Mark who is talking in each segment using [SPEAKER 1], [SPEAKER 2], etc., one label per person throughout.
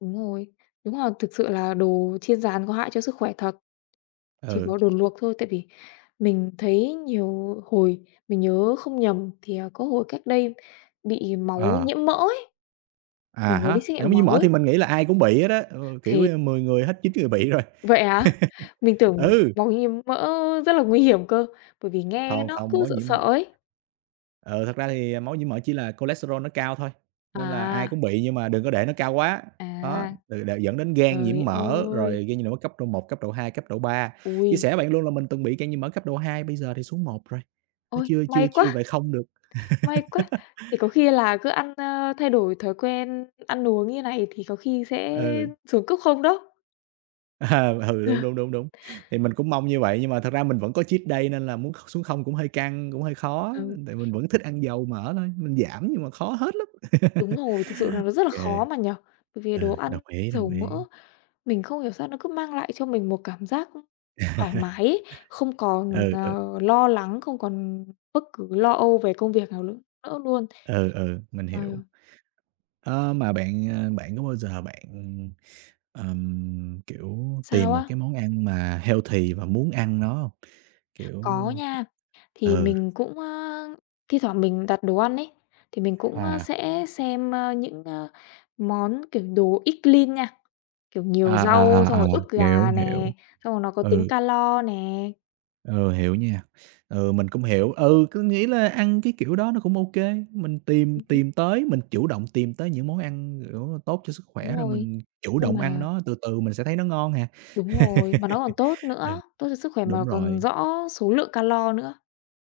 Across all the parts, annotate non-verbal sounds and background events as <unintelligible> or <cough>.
[SPEAKER 1] Đúng rồi, đúng là thực sự là đồ chiên rán có hại cho sức khỏe thật. Chỉ
[SPEAKER 2] Ừ.
[SPEAKER 1] có đồ luộc thôi, tại vì mình thấy nhiều hồi mình nhớ không nhầm thì, ờ, có hồi cách đây bị máu
[SPEAKER 2] Ờ.
[SPEAKER 1] nhiễm mỡ ấy,
[SPEAKER 2] À
[SPEAKER 1] mình có
[SPEAKER 2] há,
[SPEAKER 1] đi xét
[SPEAKER 2] máu
[SPEAKER 1] nghiệm
[SPEAKER 2] nhiễm
[SPEAKER 1] máu
[SPEAKER 2] mỡ thì
[SPEAKER 1] ấy.
[SPEAKER 2] mình nghĩ là ai cũng bị hết á, ờ, kiểu,
[SPEAKER 1] Thì
[SPEAKER 2] ơ, 10 người hết 9 người bị rồi. <laughs>
[SPEAKER 1] Vậy hả? Mình tưởng
[SPEAKER 2] Ừ.
[SPEAKER 1] máu nhiễm mỡ rất là nguy hiểm cơ, bởi vì nghe
[SPEAKER 2] Không,
[SPEAKER 1] nó
[SPEAKER 2] không,
[SPEAKER 1] cứ
[SPEAKER 2] máu
[SPEAKER 1] sợ
[SPEAKER 2] nhiễm
[SPEAKER 1] sợ
[SPEAKER 2] mỡ
[SPEAKER 1] ấy.
[SPEAKER 2] ờ, thật ra thì, ờ, máu nhiễm mỡ chỉ là cholesterol nó cao thôi, nên là ai
[SPEAKER 1] À.
[SPEAKER 2] cũng bị nhưng mà đừng có để nó cao quá. Đó,
[SPEAKER 1] À,
[SPEAKER 2] ừ, là dẫn đến gan
[SPEAKER 1] giời
[SPEAKER 2] nhiễm mỡ,
[SPEAKER 1] ơi.
[SPEAKER 2] rồi gan nhiễm mỡ cấp độ 1, cấp độ 2, cấp độ 3. Chia
[SPEAKER 1] Ôi.
[SPEAKER 2] sẻ với bạn luôn là mình từng bị gan nhiễm mỡ cấp độ 2 bây giờ thì xuống 1 rồi, nó
[SPEAKER 1] Ôi,
[SPEAKER 2] chưa chưa
[SPEAKER 1] may quá,
[SPEAKER 2] chưa về 0 được.
[SPEAKER 1] may quá.
[SPEAKER 2] <laughs>
[SPEAKER 1] Thì có khi là cứ ăn, ơ, thay đổi thói quen ăn uống như này thì có khi sẽ
[SPEAKER 2] Ừ.
[SPEAKER 1] xuống cấp 0 đó.
[SPEAKER 2] À, ừ đúng,
[SPEAKER 1] Ờ.
[SPEAKER 2] đúng, đúng, đúng. Thì mình cũng mong như vậy nhưng mà thật ra mình vẫn có
[SPEAKER 1] <unintelligible>
[SPEAKER 2] cheat day nên là muốn kh xuống 0 cũng hơi căng, cũng hơi khó.
[SPEAKER 1] Ừ.
[SPEAKER 2] Tại mình vẫn thích ăn dầu mỡ thôi, mình giảm nhưng mà khó hết lắm. <laughs>
[SPEAKER 1] Đúng rồi, thực sự là nó
[SPEAKER 2] Ô
[SPEAKER 1] rất là
[SPEAKER 2] kê.
[SPEAKER 1] khó mà nhỉ? Bởi vì đồ
[SPEAKER 2] Ừ,
[SPEAKER 1] ăn
[SPEAKER 2] đồng ý,
[SPEAKER 1] dầu
[SPEAKER 2] đồng ý.
[SPEAKER 1] mỡ, mình không hiểu sao nó cứ mang lại cho mình một cảm giác, ưm, thoải mái ấy, không
[SPEAKER 2] <laughs>
[SPEAKER 1] còn,
[SPEAKER 2] Ừ, ừ.
[SPEAKER 1] ờ, lo lắng, không còn bấc cứ lo âu về công việc nào nữa nữa luôn.
[SPEAKER 2] Ừ, ừ, mình
[SPEAKER 1] Trời
[SPEAKER 2] hiểu.
[SPEAKER 1] ơi.
[SPEAKER 2] Ơ, mà bạn, à, bạn có bao giờ bạn, ừm, ờm, kiểu, tìm
[SPEAKER 1] Sao
[SPEAKER 2] một
[SPEAKER 1] á?
[SPEAKER 2] cái món ăn mà healthy và muốn ăn nó hông? Kiểu
[SPEAKER 1] Có nha, thì
[SPEAKER 2] ừ.
[SPEAKER 1] mình cũng, a, thi thoảng mình đặt đồ ăn ấy, thì mình cũng
[SPEAKER 2] À.
[SPEAKER 1] sẽ xem, a, những á món, kiểu, đồ eat clean nha, kiểu, nhiều
[SPEAKER 2] À,
[SPEAKER 1] rau
[SPEAKER 2] à,
[SPEAKER 1] xong
[SPEAKER 2] à, à,
[SPEAKER 1] rồi ức
[SPEAKER 2] hiểu,
[SPEAKER 1] gà
[SPEAKER 2] hiểu.
[SPEAKER 1] nè, xong rồi nó có tính
[SPEAKER 2] Ừ.
[SPEAKER 1] calo nè.
[SPEAKER 2] Ừ, hiểu nha. Ừ, mình cũng hiểu, ừ, cứ nghĩ là ăn cái kiểu đó nó cũng ô kê, mình tìm
[SPEAKER 1] Ừm hứm.
[SPEAKER 2] tìm tới mình chủ động tìm tới những món ăn, kiểu, tốt cho sức
[SPEAKER 1] Đúng
[SPEAKER 2] khỏe rồi
[SPEAKER 1] rồi,
[SPEAKER 2] mình chủ
[SPEAKER 1] nhưng
[SPEAKER 2] động ăn
[SPEAKER 1] mà
[SPEAKER 2] nó từ từ mình sẽ thấy nó ngon à.
[SPEAKER 1] Đúng rồi, mà nó
[SPEAKER 2] <laughs>
[SPEAKER 1] còn tốt
[SPEAKER 2] Ừ,
[SPEAKER 1] nữa, tốt cho sức khỏe mà
[SPEAKER 2] đúng
[SPEAKER 1] còn
[SPEAKER 2] rồi.
[SPEAKER 1] rõ số lượng calo nữa.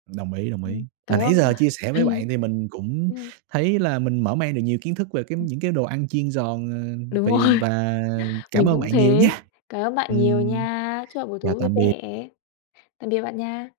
[SPEAKER 2] Đồng ý, đồng
[SPEAKER 1] Ừm,
[SPEAKER 2] ý.
[SPEAKER 1] có
[SPEAKER 2] Mà nãy
[SPEAKER 1] hôm mà
[SPEAKER 2] giờ chia sẻ với bạn
[SPEAKER 1] <chuckles>
[SPEAKER 2] thì mình cũng
[SPEAKER 1] vậy hả?
[SPEAKER 2] thấy là mình mở mang được nhiều kiến thức về cái
[SPEAKER 1] Ừm.
[SPEAKER 2] những cái đồ ăn chiên giòn, ờ,
[SPEAKER 1] Đúng
[SPEAKER 2] vì
[SPEAKER 1] rồi,
[SPEAKER 2] và cảm
[SPEAKER 1] mình
[SPEAKER 2] ơn
[SPEAKER 1] cũng
[SPEAKER 2] bạn nhiều
[SPEAKER 1] thế,
[SPEAKER 2] nha.
[SPEAKER 1] cám ơn bạn nhiều
[SPEAKER 2] Ừm,
[SPEAKER 1] nha. Chúc bạn buổi
[SPEAKER 2] chào
[SPEAKER 1] tối vui
[SPEAKER 2] tạm biệt.
[SPEAKER 1] vẻ, tạm biệt bạn nha.